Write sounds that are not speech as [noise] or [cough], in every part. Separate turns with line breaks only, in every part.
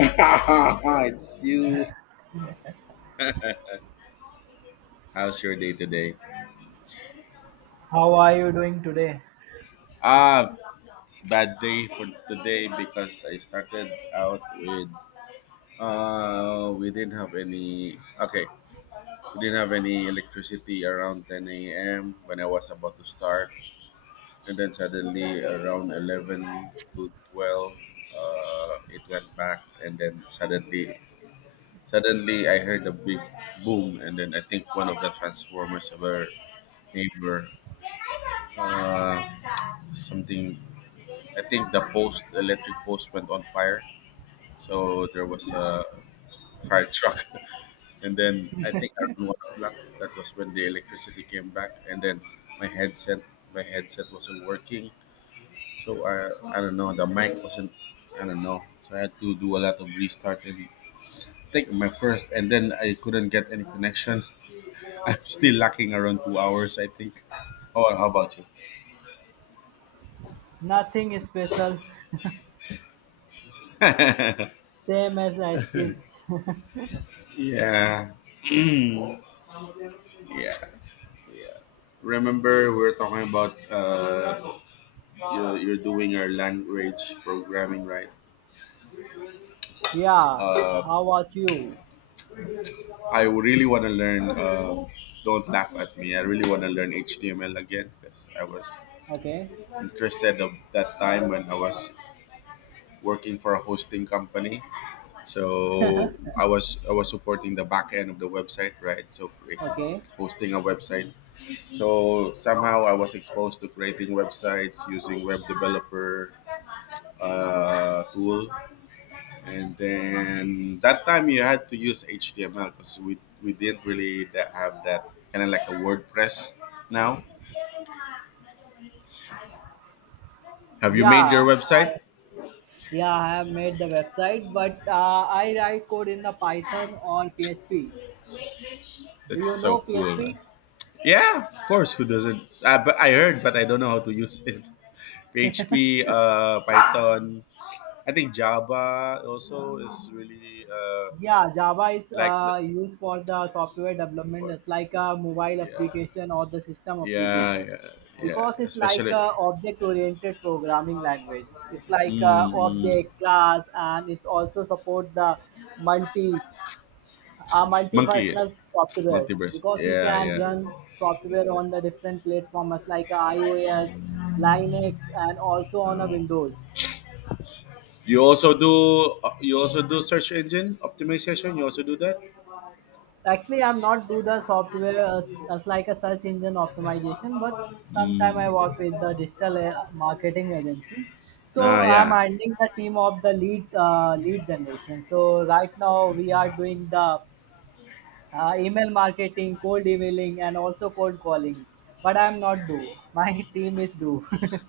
[laughs] It's you. How's your day today?
How are you doing today?
Ah, it's a bad day for today because I started out with we didn't have any okay, 11 to 12. It went back and then suddenly I heard a big boom, and then I think one of the transformers of our neighbor, uh something, I think the post electric post went on fire. So there was a fire truck. [laughs] And then I think around 1 o'clock, that was when the electricity came back. And then my headset, my headset wasn't working. So I don't know, the mic wasn't, I don't know. So I had to do a lot of restart and take my first. And then I couldn't get any connection. [laughs] I'm still lacking around 2 hours, I think. Oh, how about you?
Nothing special,
[laughs] Yeah,
same as it is.
yeah, yeah. Remember, we were talking about you're doing your language programming, right?
[laughs] Yeah,
uh,
how about you?
I really want to learn. Don't laugh at me. I really want to learn HTML again because I was
Okay,
interested of that time when I was working for a hosting company. So I was supporting the back end of the website, right? So
okay.
hosting a website, so somehow I was exposed to creating websites using web developer tool, and then that time you had to use HTML because we didn't really have that kind of like a WordPress now. Have you made
Yeah,
your website?
yeah, I have made the website, but I write code in the Python or PHP. Do you
That's so
know
cool,
PHP?
man. Yeah, of course. Who doesn't? But I heard, but I don't know how to use it. [laughs] PHP, Python, I think Java also is really
Yeah, Java is
like the
used for the software development.
for,
It's like a mobile
yeah,
application or the system
yeah,
application,
yeah, yeah,
because it's like a
especially
object-oriented programming language. It's like a
mm, mm.
object class, and it also supports the multi,
Monkey
multifunctional software
multiverse,
because you
yeah,
can
yeah.
run software on the different platforms like a iOS, Linux, and also on a
Oh.
Windows.
You also do search engine optimization, you also do that?
Actually, I'm not do the software as like a search engine optimization, but sometime I work with the
Mm.
digital marketing agency, so
Ah,
I'm
yeah.
handling the team of the lead generation. So right now we are doing the email marketing, cold emailing, and also cold calling, but I'm not do, my [laughs] team is do. [laughs]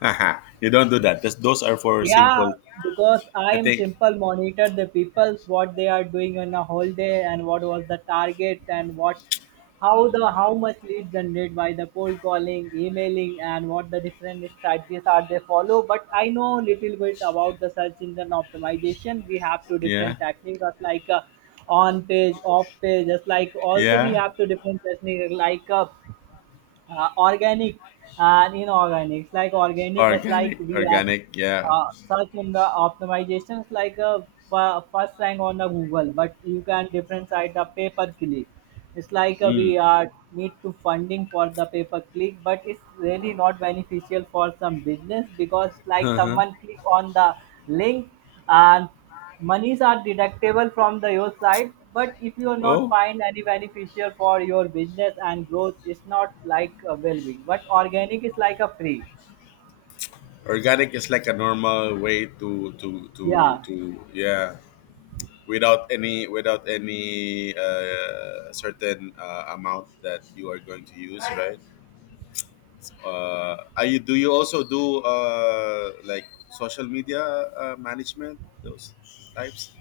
Haha, you don't do that. That's, those are for
Yeah,
simple.
because I
I
am
think.
simple monitor the people's what they are doing on a whole day, and what was the target, and what how the how much lead generated by the cold calling, emailing, and what the different strategies are they follow. But I know little bit about the search engine optimization. We have two
Yeah.
different techniques of like on page, off page. Just like also we
Yeah,
have two different techniques like organic and inorganics. Like organic is like
organic,
we are
organic, yeah.
search in the optimizations like a first rank on the Google, but you can differentiate the pay per click. It's like we
Mm.
are need to funding for the pay per click, but it's really not beneficial for some business because
[laughs]
like
Uh-huh.
someone click on the link and monies are deductible from the your side. But if you are not
Oh,
find any beneficial for your business and growth, it's not like a well-being. But organic is like a free.
organic is like a normal way to
Yeah.
yeah, without any certain amount that you are going to use, right? Are you Do you also do, like, social media management, those types?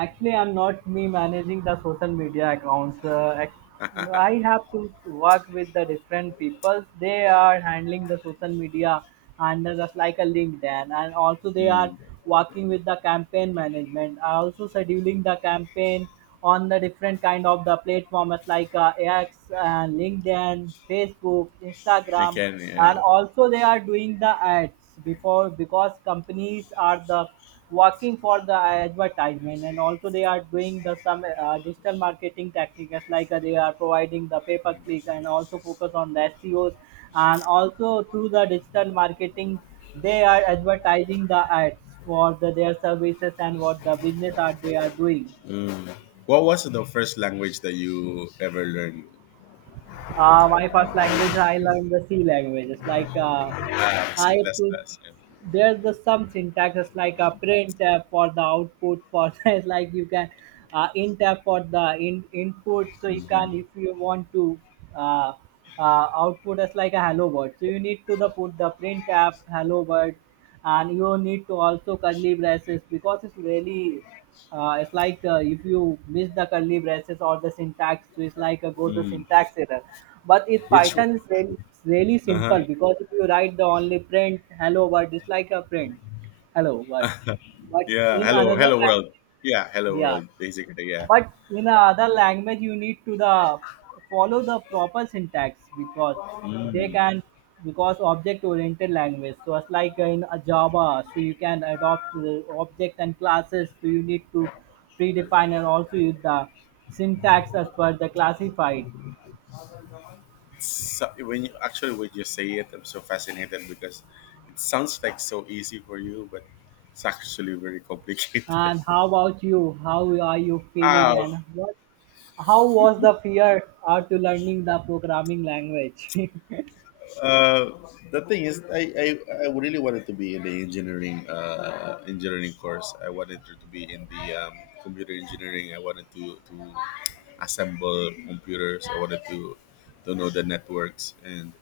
Actually, I'm not me managing the social media accounts. I have to work with the different people. They are handling the social media under just like a LinkedIn, and also they are
Mm,
working with the campaign management. I also scheduling the campaign on the different kind of the platforms like X, LinkedIn, Facebook,
I
Instagram,
can,
and
yeah,
also they are doing the ads before, because companies are the working for the advertisement, and also they are doing the some digital marketing techniques like they are providing the pay per click, and also focus on the SEOs, and also through the digital marketing they are advertising the ads for the, their services and what the business are they are doing.
mm. What was the first language that you ever learned?
My first language, I learned the C languages. Like
Ah, c++
I
plus
put
plus, yeah.
there's the some syntaxes like a print tab for the output for [laughs] it's like you can in tab for the in input. So you
Mhm.
can if you want to uh, uh, output as like a hello word. So you need to the put the print tab hello word, and you need to also curly braces because it's really it's like if you miss the curly braces or the syntax, so it's like go the
Mm.
syntax error. But in
Which?
Python, it's really
Uh-huh.
simple because if you write the only print hello world, it's like a print hello world. But
Yeah,
in
hello,
another
hello world.
language,
Yeah, hello
yeah,
world. Basically, yeah.
but in a other language you need to the follow the proper syntax, because they
Mm.
can, because object oriented language, so it's like in a Java, so you can adopt the object and classes, so you need to predefine and also use the syntax as per the classified.
So, when you say it, I'm so fascinated because it sounds like so easy for you, but it's actually very complicated.
And
[laughs]
how about you, how are you feeling,
Ah,
and what how was the fear after learning the programming language? [laughs]
uh, the thing is, I really wanted to be in the engineering course. I wanted to be in the computer engineering. I wanted to assemble computers. I wanted to know the networks and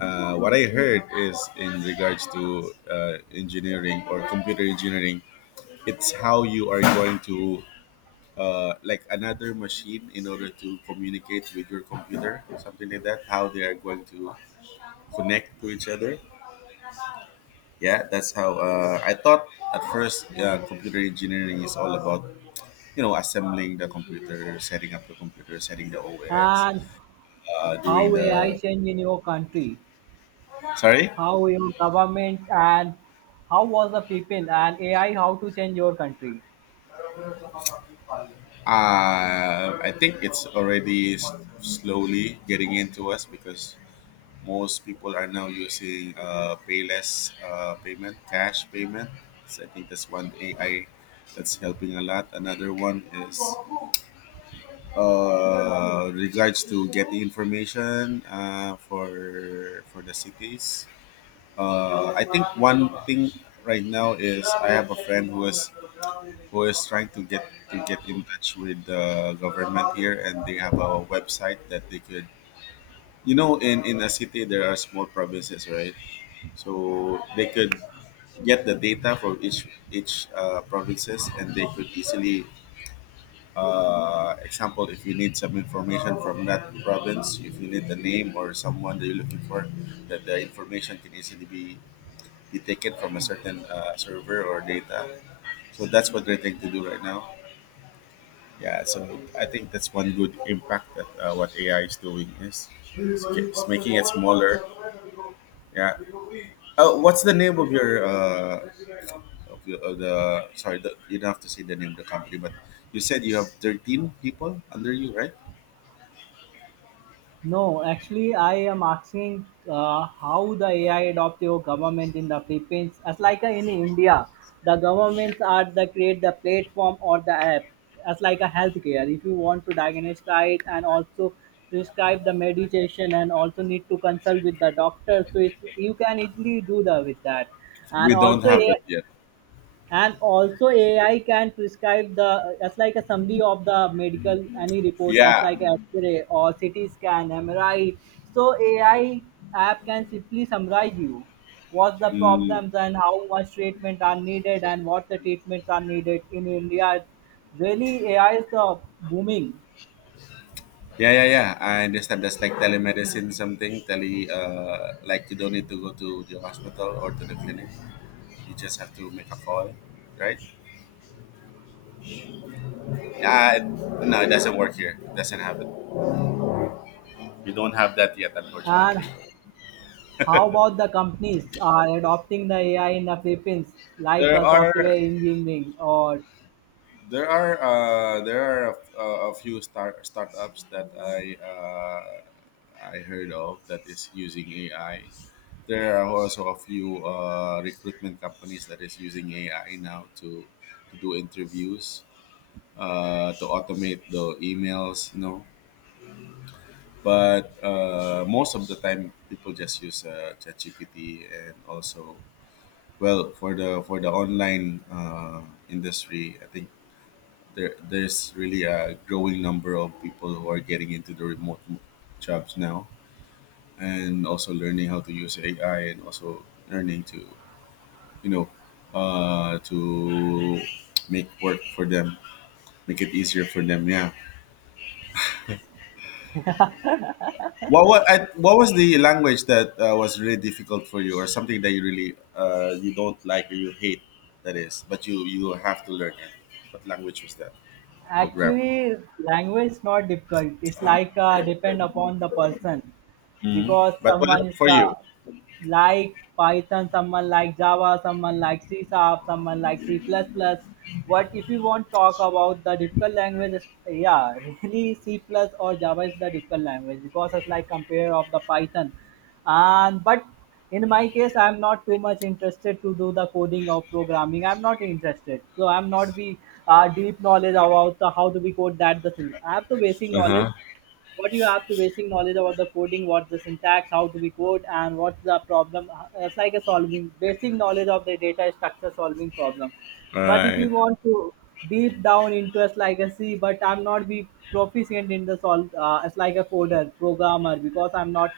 What I heard is in regards to engineering or computer engineering, it's how you are going to, like, another machine in order to communicate with your computer, something like that. How they are going to connect to each other. Yeah, that's how I thought at first. Yeah, computer engineering is all about assembling the computer, setting up the computer, setting the OS,
And
doing
how AI
the.
change in your country,
Sorry.
how your government and how was the people and AI, how to change your country?
I think it's already slowly getting into us because most people are now using payless payment, cash payment. So I think that's one AI that's helping a lot. Another one is regards to getting information for the cities. I think one thing right now is I have a friend who is trying to get in touch with the government here, and they have a website that they could, in a city there are small provinces, right, so they could get the data from each provinces, and they could easily, example, if you need some information from that province, if you need the name or someone that you're looking for, that the information can easily be taken from a certain server or data, so that's what they're trying to do right now. Yeah, so I think that's one good impact that what AI is doing is it's making it smaller. Yeah. Oh, what's the name of your of, your, of the, sorry, the, you don't have to say the name of the company, but you said you have 13 people under you, right?
No, actually, I am asking how the AI adopt your government in the Philippines. As like in India, the governments are the create the platform or the app. As like a healthcare, if you want to diagnose it and also prescribe the medication and also need to consult with the doctor, so it's, you can easily do the with that. And
We don't
also, A
have
I
it yet.
and also AI can prescribe the as like a summary of the medical any report as
Yeah.
like x-ray or CT scan, MRI. So AI app can simply summarize you what's the
Mm.
problems and how much treatment are needed and what the treatments are needed in India. Really AI is the booming.
Yeah, yeah, yeah. I understand that's like telemedicine something, tele like you don't need to go to the hospital or to the clinic. You just have to make a call, right? Uh, no, it doesn't work here. It doesn't happen. We don't have that yet,
And
unfortunately.
how about the companies are adopting the AI in the Philippines, like a
There are
software engineering or,
there are a few startups that I heard of that is using AI. There are also a few recruitment companies that is using AI now to do interviews, to automate the emails. But most of the time, people just use ChatGPT, and also, well, for the online industry, I think there's really a growing number of people who are getting into the remote jobs now, and also learning how to use AI, and also learning to you know to make work for them, make it easier for them. Yeah. What was the language that was really difficult for you, or something that you really, you don't like or you hate? That is, but you have to learn it. What language was that? Program.
actually, language is not difficult. It's like depend upon the person,
Mhm.
because
But what
someone
about
is
for
the
you?
like Python, someone like Java, someone like C sharp, someone like C++. Plus plus. What if you want talk about the difficult language? Is- Yeah, [laughs] really C plus or Java is the difficult language, because it's like compare of the Python, and but in my case I'm not too much interested to do the coding or programming, I'm not interested, so I'm not be deep knowledge about the, how do we code, that the thing I have the basic
Uh
knowledge,
huh.
what you have to basic knowledge about the coding, what's the syntax, how to be code, and what's the problem. It's like a solving basic knowledge of the data structure, solving problem.
All
But if you
right.
want to deep down into as like a C, but I'm not be proficient in the solve as like a coder programmer, because I'm not,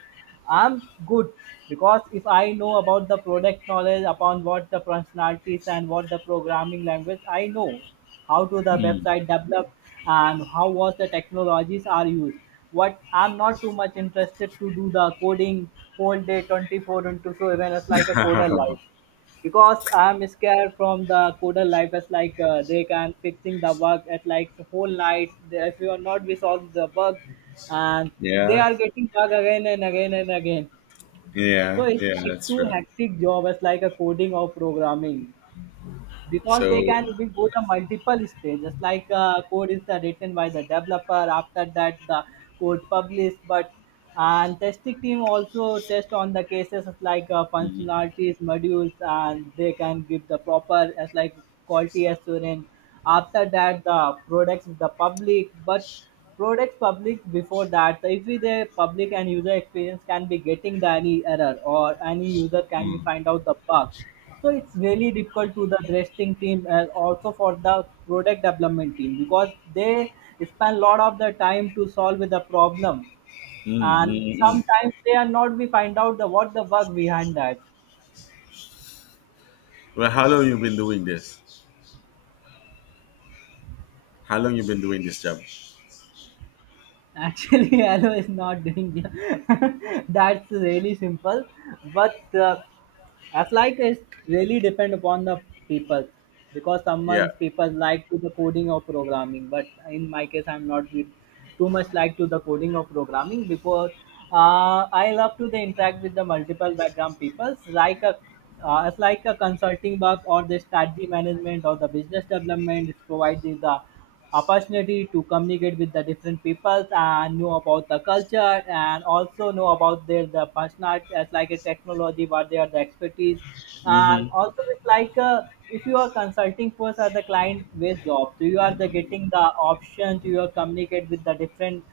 I'm good, because if I know about the product knowledge upon what the functionalities and what the programming language, I know how to the
Mm.
website develop and how was the technologies are used, what I'm not too much interested to do the coding whole day 24 into, so even as like a coder life,
[laughs]
because I'm scared from the coder life as like they can fixing the bug at like the whole night. They, if you are not we solve the bug, and they
Yeah.
are getting bug again and again and again. So
Yeah.
it's
Yeah.
like
That's
too
true.
hectic job as like a coding or programming, because they
So.
can we go the multiple stages like code is the written by the developer, after that the code published, but and testing team also test on the cases like
Mm,
functionalities modules, and they can give the proper as like quality assurance, after that the products is the public, but products public before that, so if we the public and user experience can be getting the any error, or any user
mm,
can be
mm,
find out the bug, so it's really difficult to the wrestling team and also for the product development team, because they spend a lot of the time to solve with the problem,
mm,
and
mm.
sometimes they are not we find out the what the work behind that.
Well, how long you been doing this? How long you been doing this job?
Actually, [laughs] hello is not doing the, [laughs] that's really simple, but as like it really depend upon the people, because
Yeah.
someone's people like to the coding or programming. But in my case, I'm not with too much like to the coding or programming, because I love to the interact with the multiple background peoples like a it's like a consulting work or the strategy management or the business development is provided the opportunity to communicate with the different peoples and know about the culture and also know about their the personal as like a technology what they are the expertise. And
Mm-hmm.
also it's like if you are consulting first as the client based job, so you are the getting the option to your communicate with the different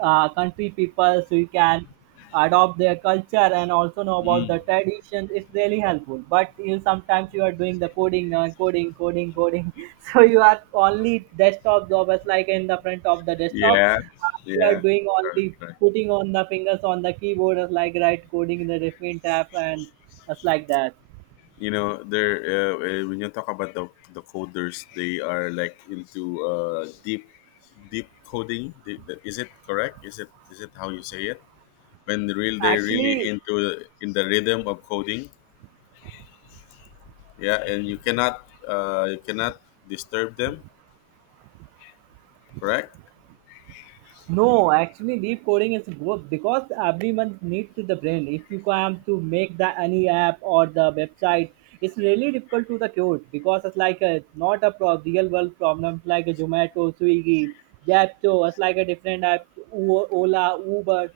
country people, so you can adopt their culture and also know about the
Mm.
tradition, it's really helpful. But you sometimes you are doing the coding coding coding, [laughs] so you are only desktop job as like in the front of the desktop,
Yeah,
you are
yeah.
doing
Correct,
only
correct.
putting on the fingers on the keyboard as like right coding in the different tab and as like that
You know, there, when you talk about the coders, they are like into, deep, deep coding. Deep, is it correct? Is it how you say it? When the real they really
actually.
into in the rhythm of coding, yeah, and you cannot disturb them, correct.
No, actually, deep coding is good because everyone needs to the brain. If you come to make the any app or the website, it's really difficult to the code, because it's like a not a real world problem. It's like a Zomato, Swiggy, Japto. It's like a different app, Ola, Uber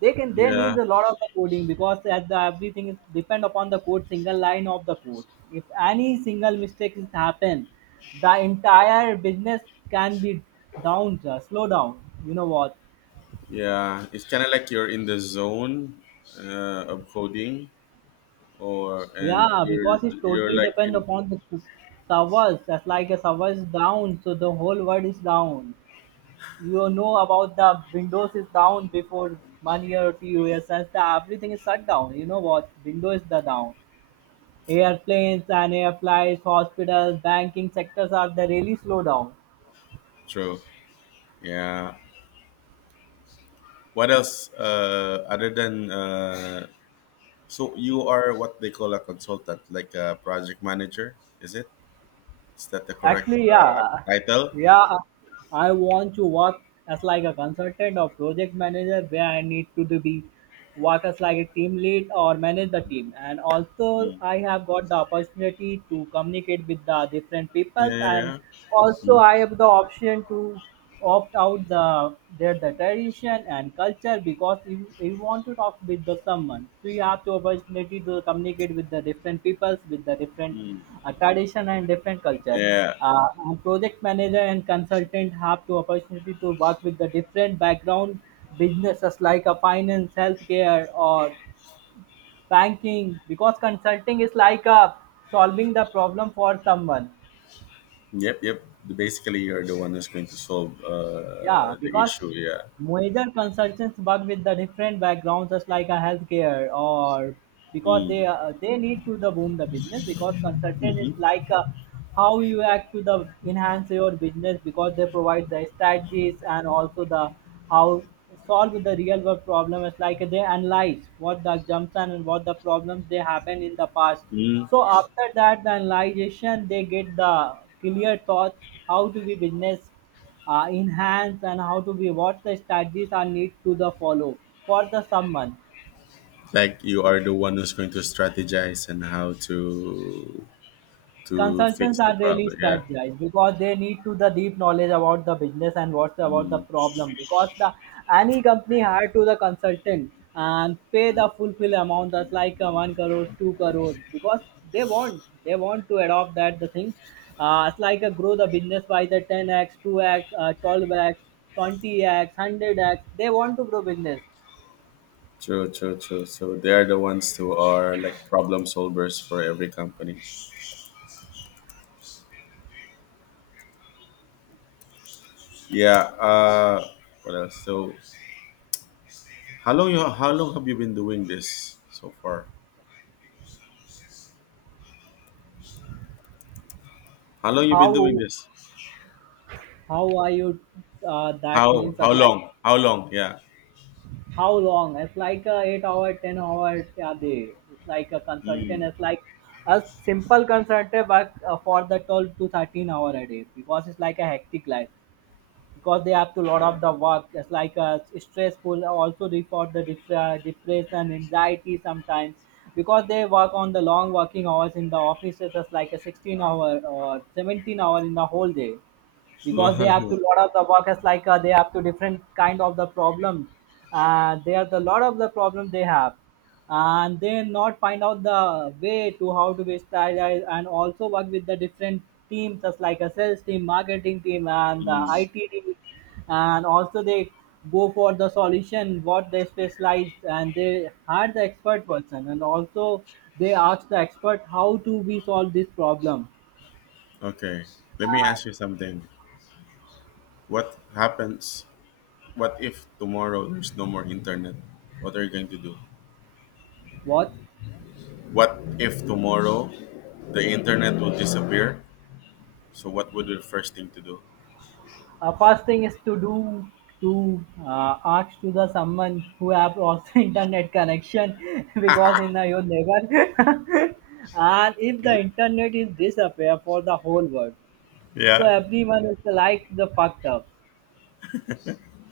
they need
Yeah,
a lot of the coding because as the everything is depend upon the code, single line of the code. If any single mistake is happen, the entire business can be down slow down, you know what?
yeah, it's kind of like you're in the zone of coding, or, and
Yeah,
you're
because it's
you're
totally
like
depend
in.
upon the servers. That's like a server is down, so the whole world is down. You know about the windows is down before 1 year or 2 years, since the everything is shut down, you know what, windows is the down. Airplanes and air flights, hospitals, banking sectors are the really slow down.
True. Yeah. What else, other than, so you are what they call a consultant, like a project manager, is that the correct
Actually, yeah,
title?
yeah. I want to work as like a consultant or project manager where I need to do be work as like a team lead or manage the team. And also,
Mm.
I have got the opportunity to communicate with the different peoples,
Yeah, yeah,
and
yeah.
also I have the option to opt out the their the tradition and culture. Because if you want to talk with the someone, so you have the opportunity to communicate with the different peoples with the different
Mm.
tradition and different culture.
Yeah.
And project manager and consultant have the opportunity to work with the different background businesses like a finance, healthcare, or banking, because consulting is like a solving the problem for someone.
Yep. Yep. Basically, you're the one that's going to solve
Yeah,
the
because
issue. Yeah.
major consultants work with the different backgrounds, just like a healthcare, or because
Mm.
they need to the boom the business, because consultant is
Mm-hmm.
like how you act to the enhance your business, because they provide the strategies and also the how solve the real world problem. It's like they analyze what the assumption and what the problems they happen in the past.
Mm.
So after that, the analyzation, they get the clear thought how to be business enhance and how to be what the strategies are need to the follow for the someone.
Like you are the one who's going to strategize and how to
Consultants
fix the
are really
problem. Yeah.
strategized because they need to the deep knowledge about the business and what's about the
Mm.
problem. Because the any company hire to the consultant and pay the fulfill amount, that's like 1 crore 2 crore, because they want to adopt that the thing. It's like a grow the business by the 10x 2x 12x 20x 100x, they want to grow business.
True. True. True. So they are the ones who are like problem solvers for every company. Yeah. What else? So how long have you been doing this so far? How long you been doing
How
this?
how are you That means that
How
like
long? How long? Yeah.
how long? It's like a 8 hour 10 hour a day. It's like a consultant,
Mm.
it's like a simple consultant, but for the 12 to 13 hour a day, because it's like a hectic life, because they have to load
Uh,
up the work. It's like a stressful also, depression, anxiety sometimes, because they work on the long working hours in the offices. It's like a 16 hour or 17 hour in the whole day, because they have to
[laughs]
lot of the workers, like they have to different kind of the problem, they are the lot of the problem they have, and they not find out the way to how to be strategized and also work with the different teams, just like a sales team, marketing team, and the
Mm.
IT team. And also they go for the solution what they specialize, and they hire the expert person, and also they ask the expert how to we solve this problem.
Okay. Let me ask you something. What happens? What if tomorrow there's no more internet? What are you going to do?
What?
What if tomorrow the internet will disappear? So what would be the first thing to do?
First thing is to do to ask to the someone who have also [laughs] internet connection, [laughs] because in the your neighbor. [laughs] And if the internet is disappear for the whole world, so
Yeah.
everyone is like the fucked up.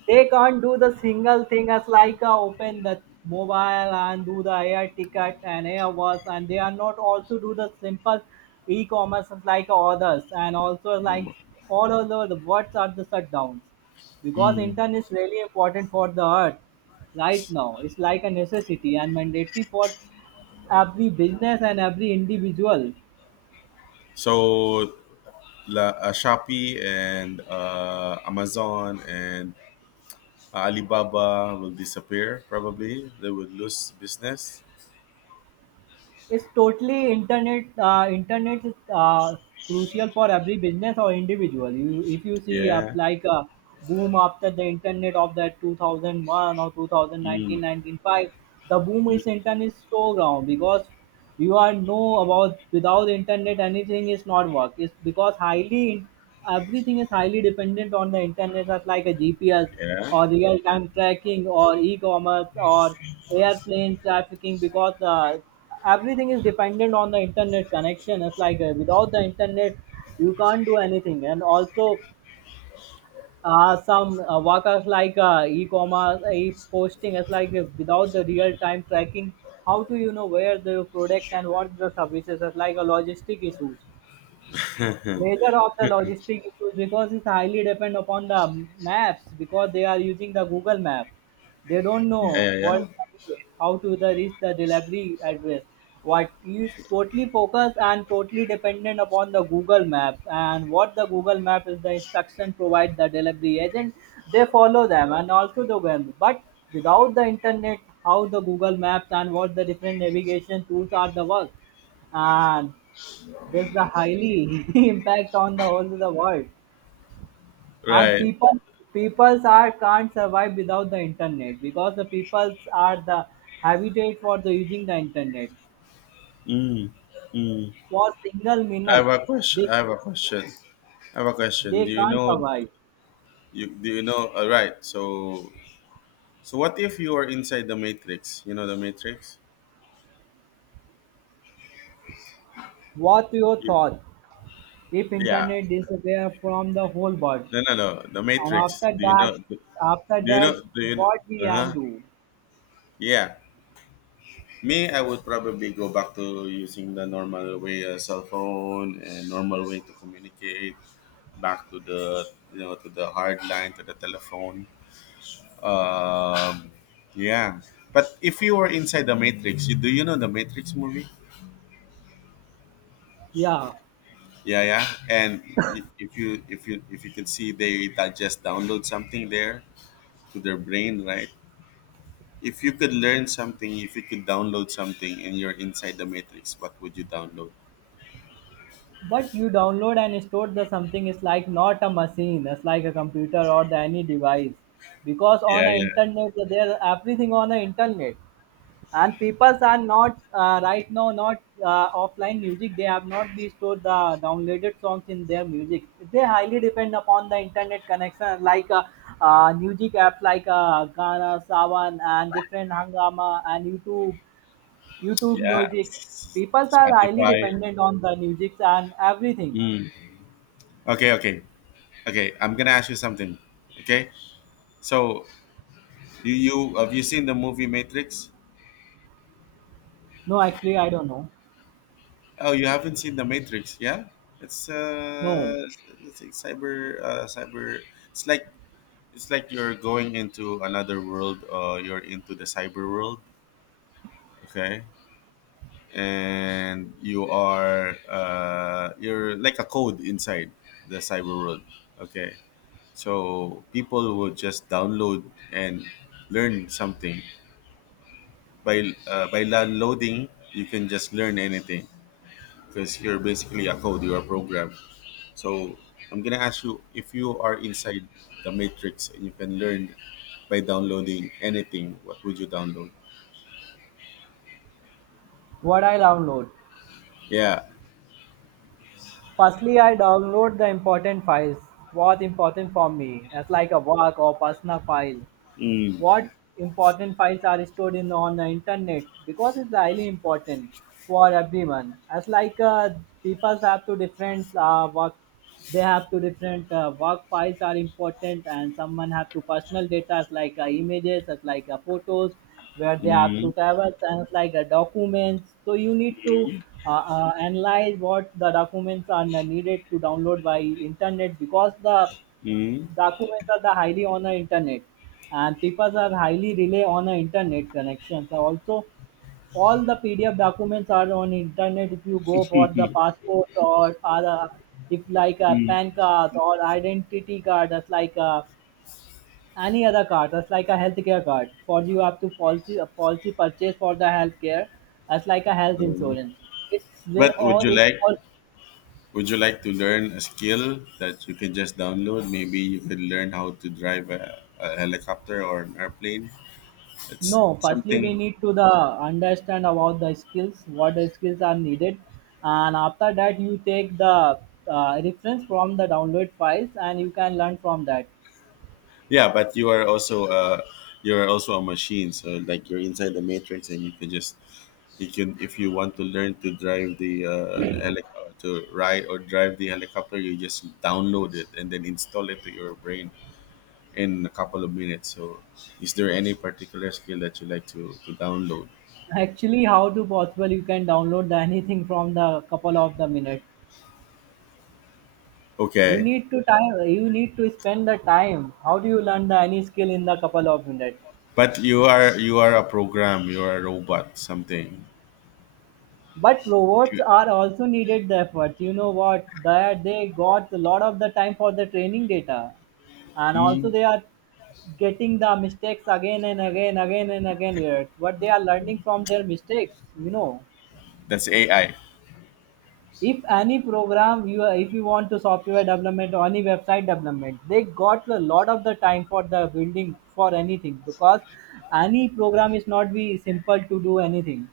They can't do the single thing, as like open the mobile and do the air ticket and airways, and they are not also do the simple e-commerce as like others, and also
No
like
more.
all over the words are the shutdowns, because
Mm.
internet is really important for the earth right now. It's like a necessity and mandatory for every business and every individual.
So, Shopee, and Amazon, and Alibaba will disappear probably. They would lose business.
It's totally internet. Internet is crucial for every business or individual. You, if you see up
Yeah.
like a boom after the internet of that 2001 or two thousand
Mm.
nineteen 19 five, the boom
Mm.
is internet is so ground, because you are know about without internet anything is not work. It's because highly everything is highly dependent on the internet, as like a GPS
Yeah.
or real-time tracking or e-commerce or airplane trafficking, because everything is dependent on the internet connection. It's like without the internet, you can't do anything. And also some workers like e-commerce e-posting, it's like without the real-time tracking, how do you know where the product and what the services, is like a logistic issues. Major of the logistic issues, because it's highly depend upon the maps, because they are using the Google map. They don't
Yeah,
know
yeah,
what
yeah.
how to the reach the delivery address. What you totally focus and totally dependent upon the Google map, and what the Google map is the instruction provide the delivery agent. They follow them and also the well. But without the internet, how the Google maps and what the different navigation tools are the work, and this the highly [laughs] impact on the whole of the world, and
Right.
peoples are can't survive without the internet, because the peoples are the habitat for the using the internet.
Mm. Mm.
For single
I have
minute,
a question.
they
I have a question. I have a question.
they
Do you
can't
know?
survive.
You Do you know? All right. So, what if you are inside the matrix? You know the matrix.
What your
You,
thought if
yeah.
internet disappear from the whole world,
No, no, no. The
and
matrix.
after
Do you
that,
know? Do
after
you
that,
know? Do you know?
what we
Uh
can
huh.
do?
Yeah. Me, I would probably go back to using the normal way, cell phone, and normal way to communicate. Back to the, to the hard line, to the telephone. Um, yeah. But if you were inside the Matrix, do you know the Matrix movie?
Yeah.
Yeah, yeah. And if you if you if you could see they that just download something there to their brain, right? If you could learn something, if you could download something, and you're inside the Matrix, what would you download?
But you download and store the something is like not a machine, it's like a computer or the any device. Because on
Yeah,
the
yeah,
internet, there everything on the internet, and people are not right now not offline music. They have not be stored the downloaded songs in their music. They highly depend upon the internet connection, like music apps like Gaana, Savan, and different Hangama and YouTube, YouTube
yeah.
music. People are highly
Spotify.
dependent on the music and everything.
Mm. Okay, okay, okay. I'm gonna ask you something. Okay, so you seen the movie Matrix?
No, actually, I don't know.
Oh, you haven't seen The Matrix, yeah? It's uh,
No,
it's like cyber, cyber. It's like you're going into another world. You're into the cyber world, okay? And you're like a code inside the cyber world, okay? So people would just download and learn something by downloading. You can just learn anything because you're basically a code, you're a program. So I'm gonna ask you, if you are inside the matrix and you can learn by downloading anything, what would you download?
what I download.
Yeah.
Firstly, I download the important files. What important for me? That's like a work or personal file.
Mm,
What important files are stored in on the internet, because it's highly important for everyone, as like people have to different work. They have to different work files are important, and someone have to personal data, as like images, as like photos where they have to
mm,
travel, and as like documents. So you need to
mm,
analyze what the documents are needed to download by internet. Because the
mm,
documents are the highly on the internet, and people are highly rely on the internet connections. Also, all the PDF documents are on internet. If you go for the passport or other, if like a PAN card or identity card, that's like a any other card, that's like a healthcare card. For you have to policy a policy purchase for the healthcare, that's like a health
mm.
insurance. It's they
But
all it's all.
would you like to learn a skill that you can just download? Maybe you can learn how to drive a helicopter or an airplane. It's
No, firstly we
something.
need to the understand about the skills, what the skills are needed, and after that you take the reference from the download files, and you can learn from that.
Yeah, but you're also a machine, so like you're inside the matrix, and you can, if you want to learn to drive the or to ride or drive the helicopter, you just download it and then install it to your brain in a couple of minutes. So, is there any particular skill that you like to download?
[laughs] Actually, how to possible you can download the [laughs] anything from the couple of the minute. You
Okay,
need to time. You need to spend the time. How do you learn the any skill in the couple of minute?
but you are a program, you are a robot, something.
But robots
You-
are also needed the efforts. You know what? That they got a lot of the time for the training data, and also
Hmm,
they are getting the mistakes again and again here. But they are learning from their mistakes. You know,
that's AI,
if any program you if you want to software development or any website development, they got a lot of the time for the building for anything, because any program is not be simple to do anything.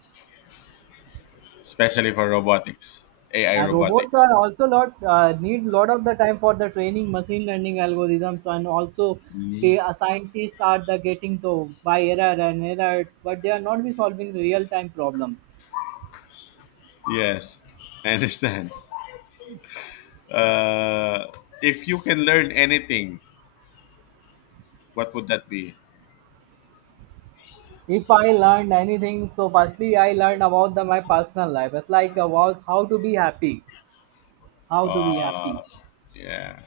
especially for robotics, AI
And robots
robotics.
are also lot need lot of the time for the training machine learning algorithms, and also
Hmm.
they a scientists are the getting to by error and error, but they are not be solving real time problem.
Yes, I understand. Uh, if you can learn anything, what would that be?
If I learned anything, so firstly I learned about the my personal life. It's like about how to be happy, how to be
Uh,
happy.
yeah.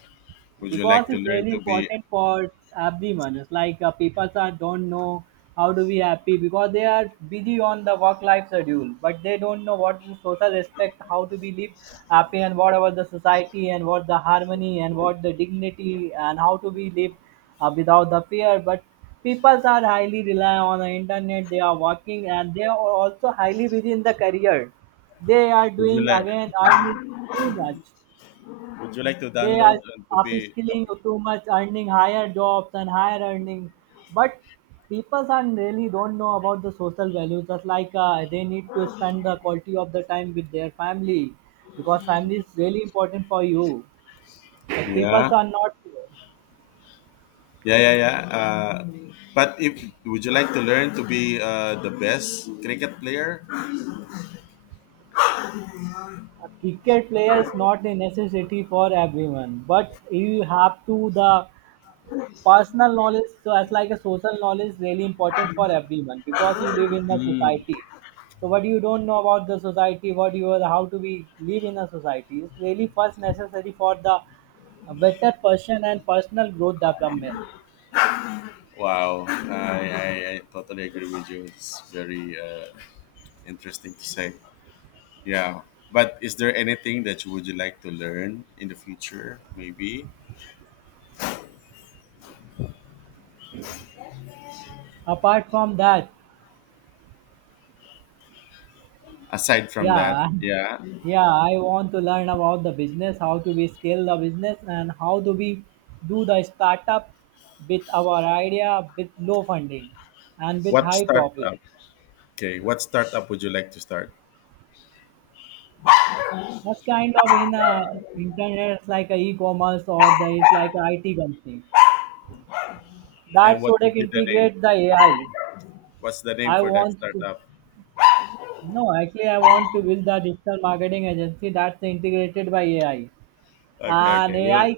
Would you
Because
like to
it's
learn
really
to be?
important for everyone. It's like people are don't know how to be happy, because they are busy on the work life schedule, but they don't know what is the social respect, how to be live happy, and what about the society, and what the harmony, and what the dignity, and how to be live without the fear. But people are highly rely on the internet. They are working, and they are also highly busy in the career. They are
Would you
doing
like?
again earning too much,
Would you like to
they are
download and to be?
upskilling too much, earning higher jobs and higher earning. But people are really don't know about the social value. Just like they need to spend the quality of the time with their family, because family is really important for you. But people
Yeah,
are not.
yeah, yeah, yeah. But if Would you like to learn to be, the best cricket player?
A cricket player is not a necessity for everyone, but you have to the personal knowledge, so as like a social knowledge, really important for everyone because you live in a society. So what you don't know about the society, what you are, how to be live in a society is really first necessary for the better person and personal growth development.
Wow, I totally agree with you. It's very interesting to say. Yeah. But is there anything that you like to learn in the future, maybe?
Apart from that,
Aside from that,
yeah,
yeah.
[laughs] yeah, I want to learn about the business, how to be scale the business, and how do we do the startup with our idea with low funding and with
What
high
startup?
profit.
Okay, what startup would you like to start?
That's kind of in internet, it's like a e-commerce or the it's like a IT company.
And
That
what
product
would be the name?
integrate the AI. I
What's the name
I
for that
want to
startup?
no, actually I want to build the digital marketing agency that's integrated by AI.
Okay,
And
okay. We'll
AI